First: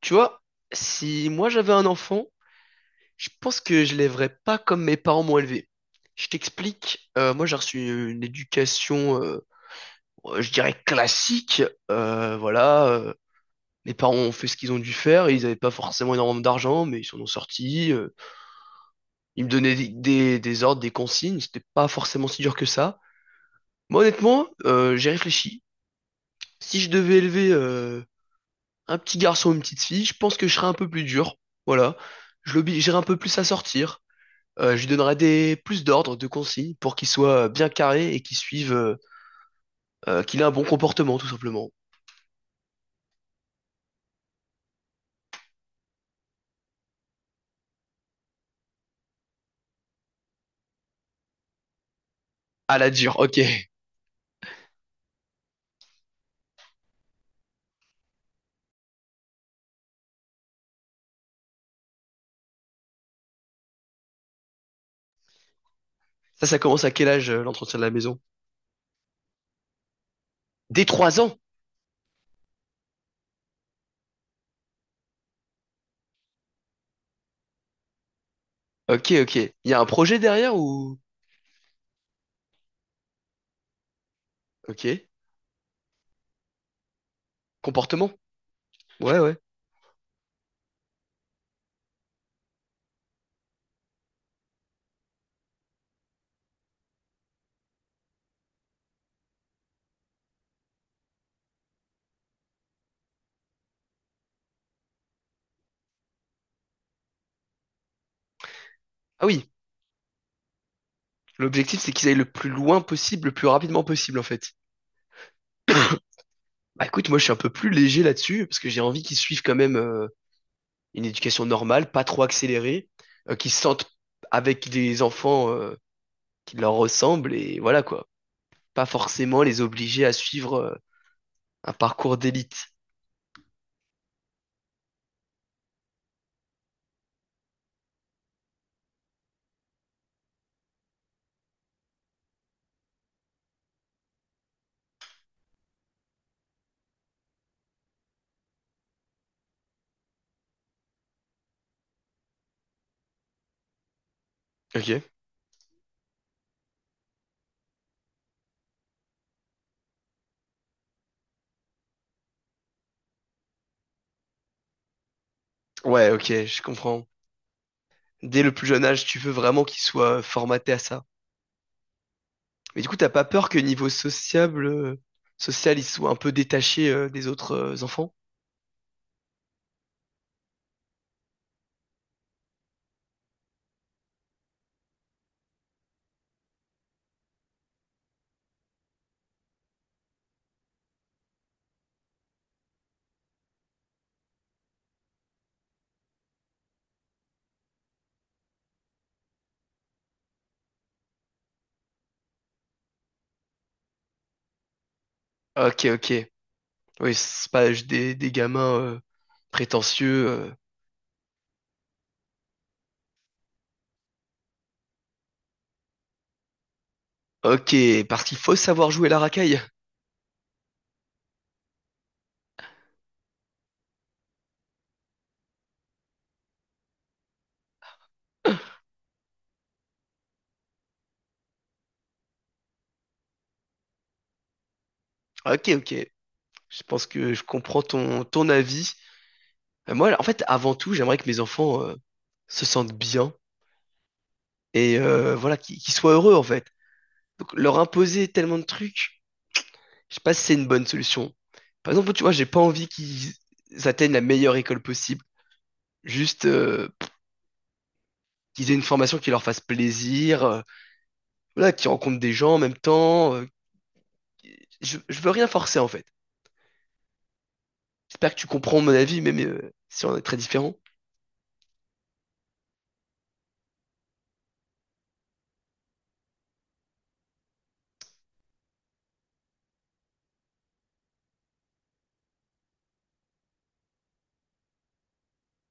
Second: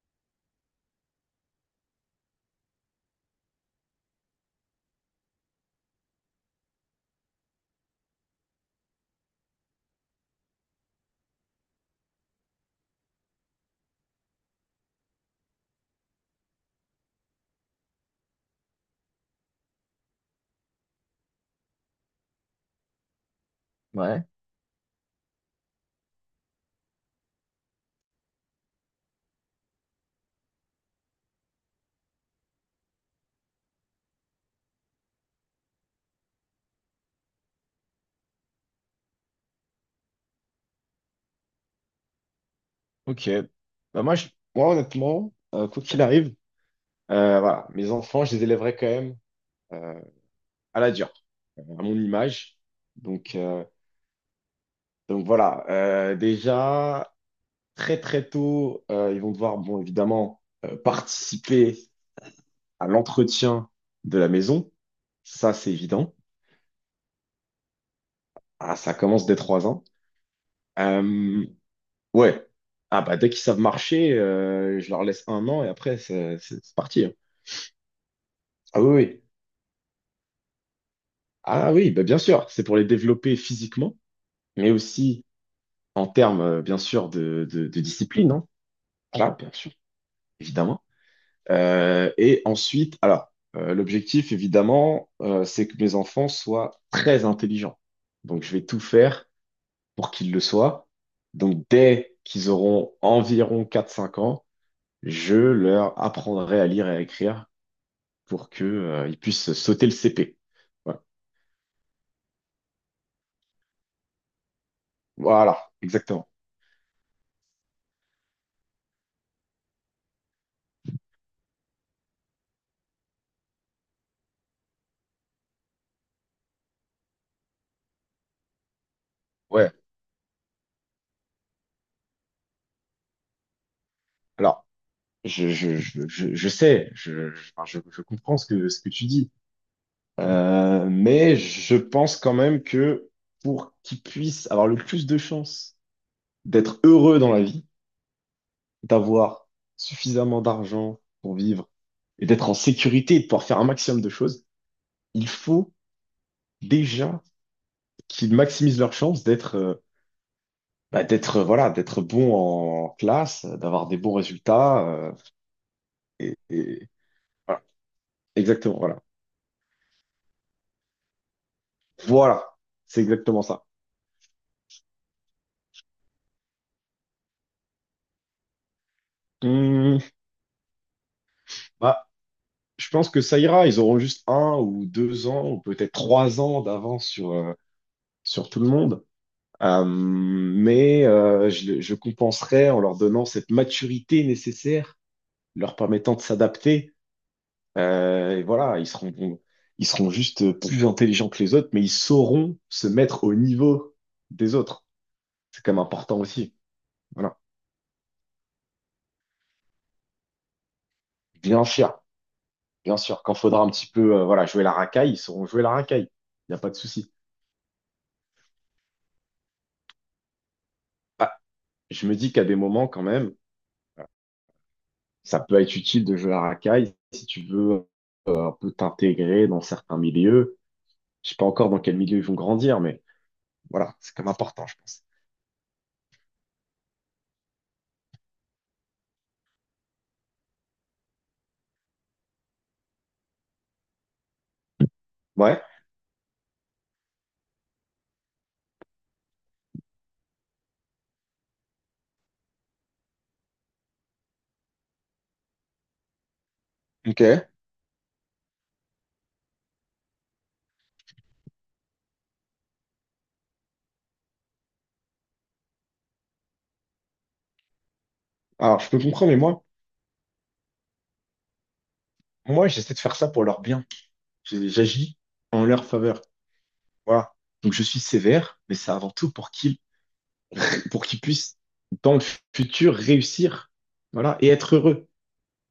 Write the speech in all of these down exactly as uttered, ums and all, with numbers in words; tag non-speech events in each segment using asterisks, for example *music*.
Tu vois, si moi j'avais un enfant, je pense que je l'élèverais pas comme mes parents m'ont élevé. Je t'explique, euh, moi j'ai reçu une éducation, euh, je dirais classique. Euh, voilà, euh, mes parents ont fait ce qu'ils ont dû faire, ils n'avaient pas forcément énormément d'argent, mais ils s'en ont sortis. Euh, ils me donnaient des, des- des ordres, des consignes, c'était pas forcément si dur que ça. Moi Ouais, honnêtement, euh, j'ai réfléchi. Si je devais élever euh, un petit garçon ou une petite fille, je pense que je serais un peu plus dur. Voilà, je l'obligerais un peu plus à sortir. Euh, je lui donnerai des plus d'ordres, de consignes pour qu'il soit euh, bien carré et qu'il suive, euh, euh, qu'il ait un bon comportement tout simplement. ok. Bah moi, je, moi honnêtement, euh, quoi qu'il arrive, euh, voilà, mes enfants, je les élèverai quand même euh, à la dure, euh, à mon image. À la dure, Donc, ok. euh, donc voilà, euh, déjà, très très tôt, euh, ils vont devoir, bon, évidemment, euh, participer à l'entretien de la maison. Ça, c'est évident. Ça, ça commence à quel âge euh, l'entretien de la maison? Ah, ça commence dès trois ans. Dès trois ans. Euh, ouais. Ah bah dès qu'ils savent marcher, euh, je leur laisse un an et après, c'est c'est- c'est parti. Hein. Ah oui, Ok, oui. ok. Il y a un projet derrière ou? Ah oui, bah bien sûr, c'est pour les développer physiquement, mais Ok. aussi en termes, euh, bien sûr, de, de, de Comportement. discipline, hein. Ouais, Là, ouais. bien sûr, évidemment. Euh, et ensuite, alors, euh, l'objectif, évidemment, euh, c'est que mes enfants soient très intelligents. Donc, je vais tout faire pour qu'ils le soient. Donc, dès qu'ils auront environ quatre cinq ans, je leur apprendrai à lire et à écrire pour que, euh, ils Ah oui. puissent sauter le C P. Voilà, L'objectif, c'est qu'ils aillent le plus loin possible, le plus rapidement possible en fait. voilà, exactement. Bah écoute, moi, je suis un peu plus léger là-dessus parce que j'ai envie qu'ils suivent quand même euh, une éducation normale, pas trop accélérée, euh, qu'ils se sentent avec des enfants euh, qui leur ressemblent et voilà quoi. Pas forcément les Ouais. obliger à suivre euh, un parcours d'élite. Alors. Je, je, je, je, je sais, je, je, enfin, je- je comprends ce que, ce que tu dis. Euh, mais je pense quand même que pour qu'ils puissent avoir le plus de chances d'être heureux dans la vie, d'avoir suffisamment d'argent pour vivre et d'être en sécurité et de pouvoir faire un maximum de choses, Ok. il faut déjà qu'ils maximisent leurs chances d'être euh, bah, d'être euh, voilà, d'être bons en classe, euh, d'avoir des bons résultats, euh, Ouais, ok, et, je et- comprends. voilà, Dès le plus exactement, jeune voilà. âge, tu veux vraiment qu'ils soient formatés à ça. Voilà, Mais du coup, c'est t'as pas exactement peur que ça. niveau sociable, euh, social, ils soient un peu détachés euh, des autres euh, enfants? Hmm, bah, je pense que ça ira. Ils auront juste un ou deux ans, ou peut-être trois ans d'avance sur, euh, sur tout le monde. Euh, mais euh, je, le- je compenserai en leur donnant cette maturité nécessaire, leur permettant de s'adapter. Euh, et voilà, ils seront, ils seront juste plus intelligents que les autres, mais ils sauront se mettre au niveau des autres. C'est quand même Ok, ok. important aussi. Oui, Voilà. c'est pas juste des, des gamins euh, prétentieux. euh. Bien sûr, bien sûr. Quand faudra un petit peu, euh, voilà, jouer la racaille, ils sauront jouer la racaille. Il n'y a pas de souci. Ok, parce qu'il faut savoir jouer la racaille. Je me dis qu'à des moments, quand même, ça peut être utile de jouer à racaille si tu veux euh, un peu *laughs* t'intégrer dans certains milieux. Je sais pas encore dans quel milieu ils vont grandir, mais voilà, c'est comme important, je pense. Ok, ok. Je pense que je comprends ton, ton avis. Euh, moi, en fait, avant tout, j'aimerais que mes enfants euh, se sentent bien et euh, voilà, Ouais, qu'ils qu'ils soient heureux, en fait. Donc, leur imposer tellement de trucs, je sais pas si c'est une bonne solution. Par exemple, tu vois, j'ai pas envie qu'ils atteignent la meilleure école possible. Juste euh, pour ok. qu'ils aient une formation qui leur fasse plaisir, euh, voilà, qu'ils rencontrent des gens en même temps. euh, je, je veux rien forcer, en fait. J'espère que tu Alors, comprends je mon peux avis, comprendre, mais même moi, euh, si on est très différents. moi, j'essaie de faire ça pour leur bien. J'ai- J'agis en leur faveur. Voilà. Donc, je suis sévère, mais c'est avant tout pour qu'ils, pour qu'ils puissent, dans le futur, réussir. Voilà. Et être heureux.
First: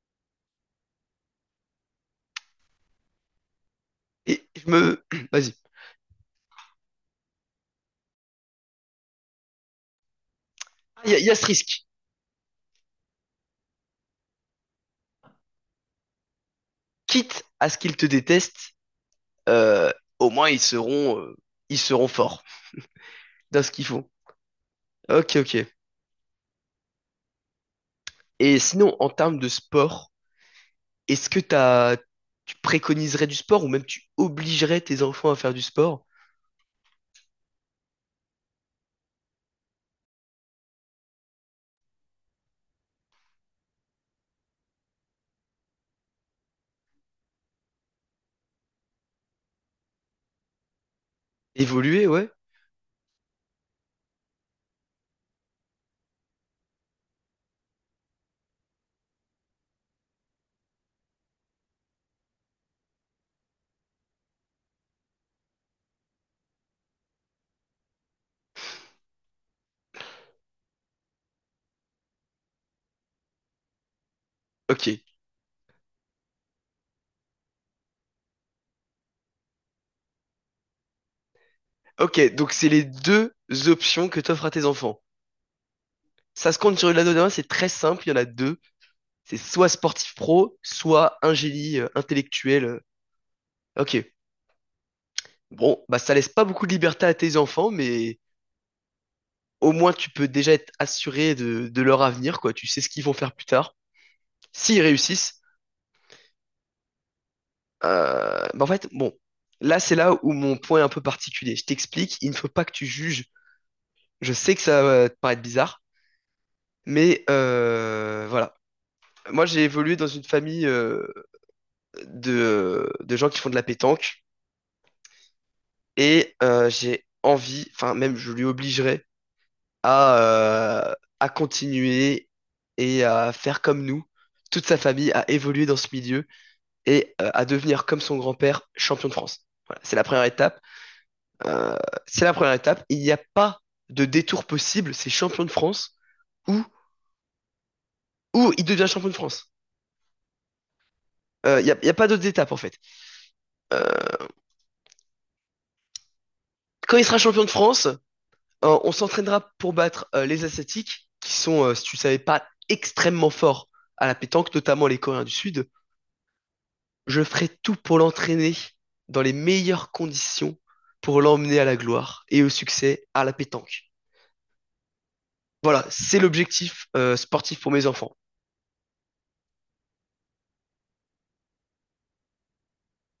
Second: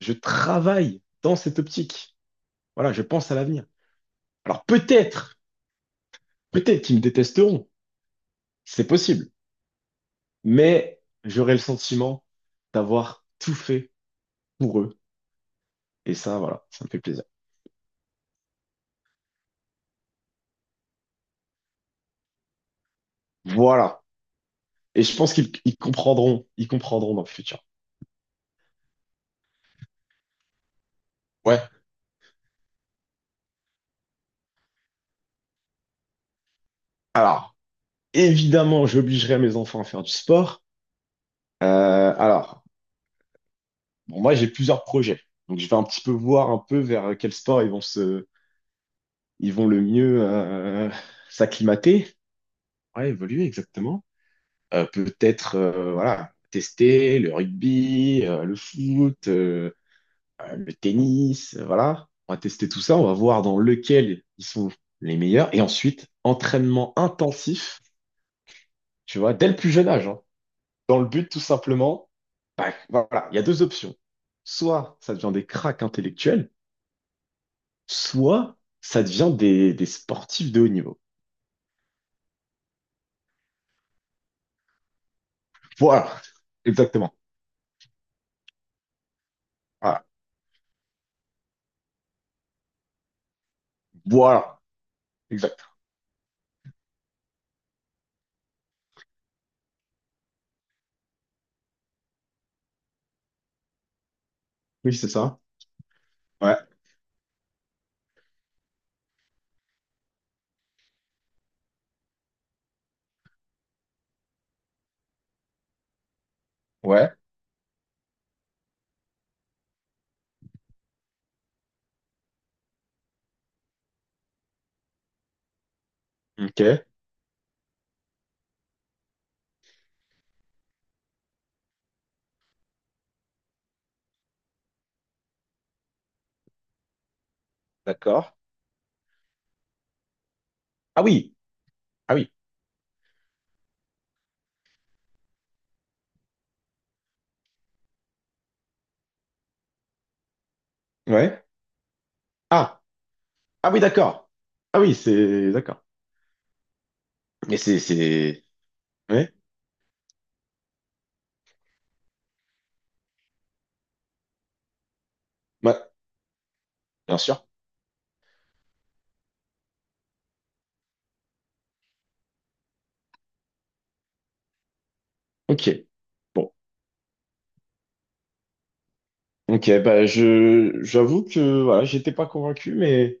Je travaille dans cette optique. Voilà. Je pense à l'avenir. Et Alors, je me... *clears throat* peut-être Vas-y. Peut-être qu'ils me détesteront, c'est possible, Ah, mais Il y a il y a ce j'aurai le risque. sentiment d'avoir tout fait pour eux. Et ça, voilà, ça me fait plaisir. Quitte à ce qu'ils te détestent, euh, au moins ils seront, euh, ils seront forts dans ce qu'ils Voilà. font. Et je pense Ok, qu'ils ok. ils comprendront, ils comprendront, dans le futur. Et sinon, en termes de sport, est-ce que Ouais. t'as, tu préconiserais du sport ou même tu obligerais tes enfants à faire du sport? Alors, évidemment, j'obligerai mes enfants à faire du sport. Euh, alors, bon, moi, j'ai plusieurs projets. Donc, je vais un petit peu voir un peu vers quel sport ils vont se, ils vont le mieux euh, Évoluer, s'acclimater. ouais? Ouais, évoluer, exactement. Euh, peut-être euh, voilà, tester le rugby, euh, le foot, euh, euh, le tennis, euh, voilà. On va tester tout ça, on va voir dans lequel ils sont les meilleurs. Et ensuite, entraînement intensif, tu vois, dès le plus jeune âge, hein. Dans le but tout simplement, bah, voilà, il y a deux options. Ok. Soit ça devient des cracks intellectuels, soit ça devient des, des sportifs de haut niveau. Ok, donc c'est les deux options que t'offres à tes enfants. Voilà, Ça se compte sur une anneau exactement. d'un, c'est très simple, il y en a deux. C'est soit Voilà, sportif pro, soit un génie euh, intellectuel. euh. Ok. voilà, exact. Bon, bah ça laisse pas beaucoup de liberté à tes enfants, mais au moins tu peux déjà être assuré de, de leur avenir, quoi. Tu sais ce qu'ils vont faire plus tard. S'ils Oui, c'est ça. réussissent, Ouais, euh, bah en fait, bon, là c'est là où mon point est un peu particulier. Je t'explique, il ne faut pas que tu juges. Je sais que ça va te paraître bizarre, ouais, mais euh, voilà. Moi j'ai évolué dans une famille euh, de, de gens qui font de la pétanque et ok, euh, j'ai envie, enfin même je lui obligerai à, euh, à continuer et à faire comme nous, toute sa famille, à évoluer dans ce milieu et euh, à devenir comme son d'accord. grand-père champion de France. Voilà, c'est la première étape. Ah oui, Euh, ah c'est oui, la première étape. Il n'y a pas de détour possible. C'est champion de France ou ou il devient champion de France. ouais. Euh, Il euh, n'y a, y a pas d'autres étapes en fait. Ah, ah oui, Euh, d'accord. Ah oui, c'est d'accord. Quand il sera champion de Mais c'est, France, c'est, euh, on ouais, s'entraînera pour battre euh, les Asiatiques qui sont, euh, si tu ne savais pas, extrêmement forts à la pétanque, notamment les Coréens du Sud. ouais, bien Je sûr. ferai tout pour l'entraîner dans les meilleures conditions pour l'emmener à la gloire et au succès à la pétanque. Ok, Voilà, c'est bon, l'objectif euh, sportif pour mes enfants. ok, bah je j'avoue que voilà, j'étais pas convaincu, mais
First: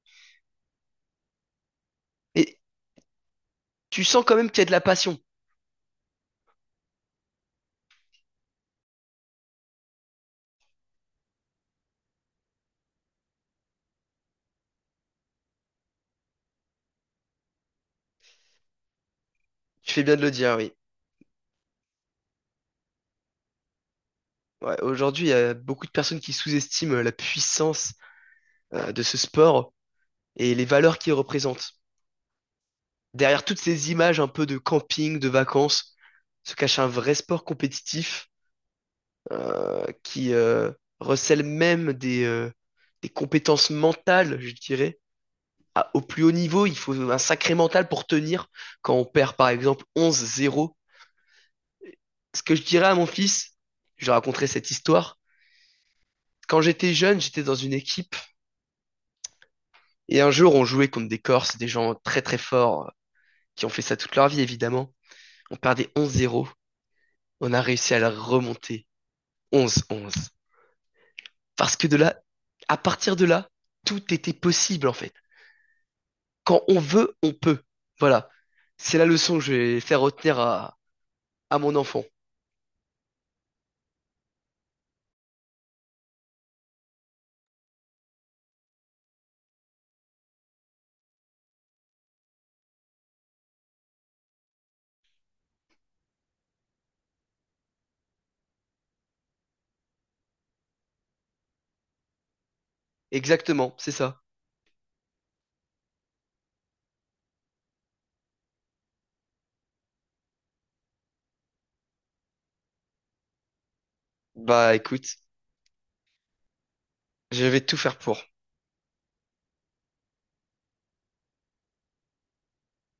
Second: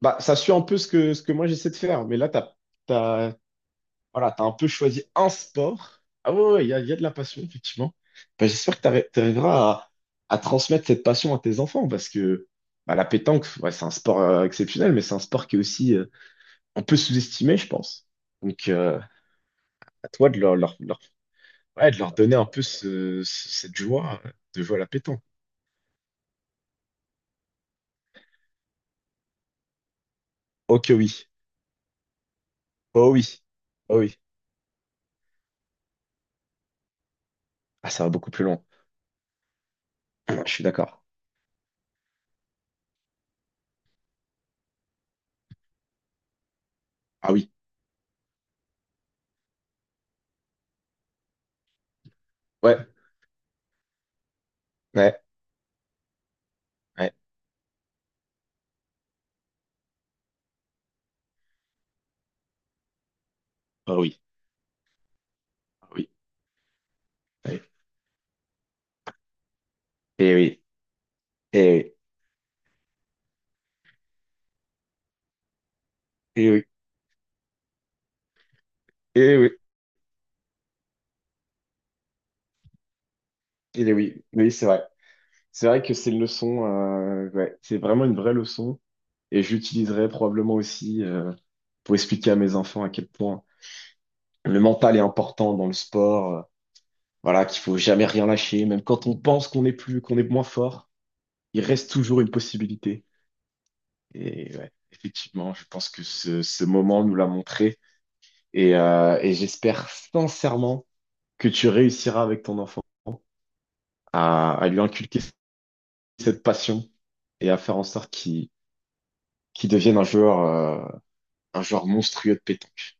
bah ça suit un peu ce que ce que moi j'essaie de faire. Mais là, t'as Et t'as tu sens voilà, quand t'as même un qu'il y a peu de la choisi passion. un sport. Ah ouais, ouais, il y a, il y a de la passion, effectivement. Bah, j'espère que t'arri- t'arriveras à, à transmettre cette passion à tes enfants, parce que bah, la pétanque, ouais, c'est un sport euh, exceptionnel, mais c'est un sport qui est aussi euh, un peu sous-estimés, je pense. Donc, euh, Tu fais à bien de toi le de dire, leur, oui. leur- leur- ouais, de leur donner un peu ce- ce- cette joie de jouer Ouais, à la pétanque. aujourd'hui, il y a beaucoup de personnes qui sous-estiment euh, la puissance euh, de ce sport et les Oh que valeurs qu'il oui. représente. Oh oui. Derrière toutes ces Oh oui. images un peu de camping, de vacances, se cache un vrai sport Ah, ça va compétitif beaucoup plus loin. euh, qui *clears throat* Je suis euh, d'accord. recèle même des, euh, des compétences mentales, je dirais, à- au plus haut niveau, il faut un Ah oui. sacré mental pour tenir quand on perd par exemple onze zéro. Ce que je Ouais. dirais à mon fils, je lui raconterai cette histoire. Ouais. Quand j'étais Ouais. jeune, j'étais dans une équipe et un jour on jouait contre des Corses, des gens très très forts euh, qui ont fait ça Oh toute oui. leur vie évidemment. On Ah perdait oui. onze zéro, on Ouais. a réussi à la remonter onze onze. Eh oui. Eh Parce que oui. de là, à partir de là, tout était possible en fait. Eh Quand oui. on veut, on peut. Voilà. C'est la Eh leçon que oui. je vais faire retenir à, à mon enfant. Eh oui. Oui, c'est vrai. C'est vrai que c'est une leçon. euh, ouais. C'est vraiment une vraie leçon. Et je probablement aussi euh, pour expliquer à mes enfants à quel point le mental est important dans le sport. euh, Voilà, qu'il faut jamais rien lâcher, même quand on pense qu'on est plus, qu'on est moins fort, il reste toujours une possibilité. Exactement, c'est ça. Et ouais, effectivement, je pense que ce, ce moment nous l'a montré. Et, euh, et j'espère sincèrement que tu réussiras avec ton enfant à, à Bah lui écoute, inculquer cette passion je et à vais tout faire en faire sorte pour. qu'il qu'il devienne un joueur, euh, un joueur monstrueux de pétanque.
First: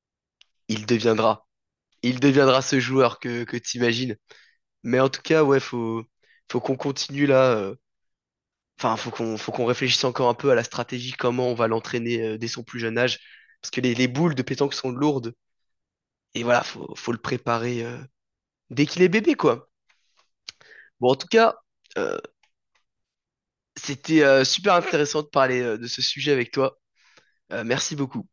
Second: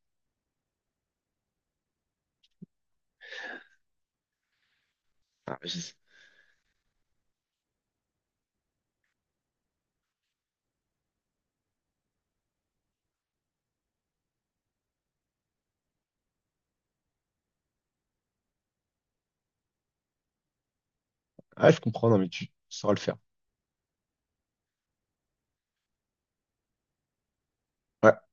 Il deviendra. Il deviendra ce joueur que, que t'imagines. Mais en tout cas, Ah, ouais, je, faut, faut qu'on continue là. euh, Enfin, faut qu'on faut qu'on réfléchisse encore un peu à la stratégie, comment on va l'entraîner euh, dès son plus jeune âge. Parce que les, les boules de pétanque sont lourdes. Et voilà, faut, faut le préparer euh, dès qu'il est bébé, quoi. Bon, en tout cas, ah, je comprends, euh, non, mais tu sauras le faire. c'était euh, super intéressant de parler euh, de ce sujet avec toi. Euh, merci Ouais. beaucoup.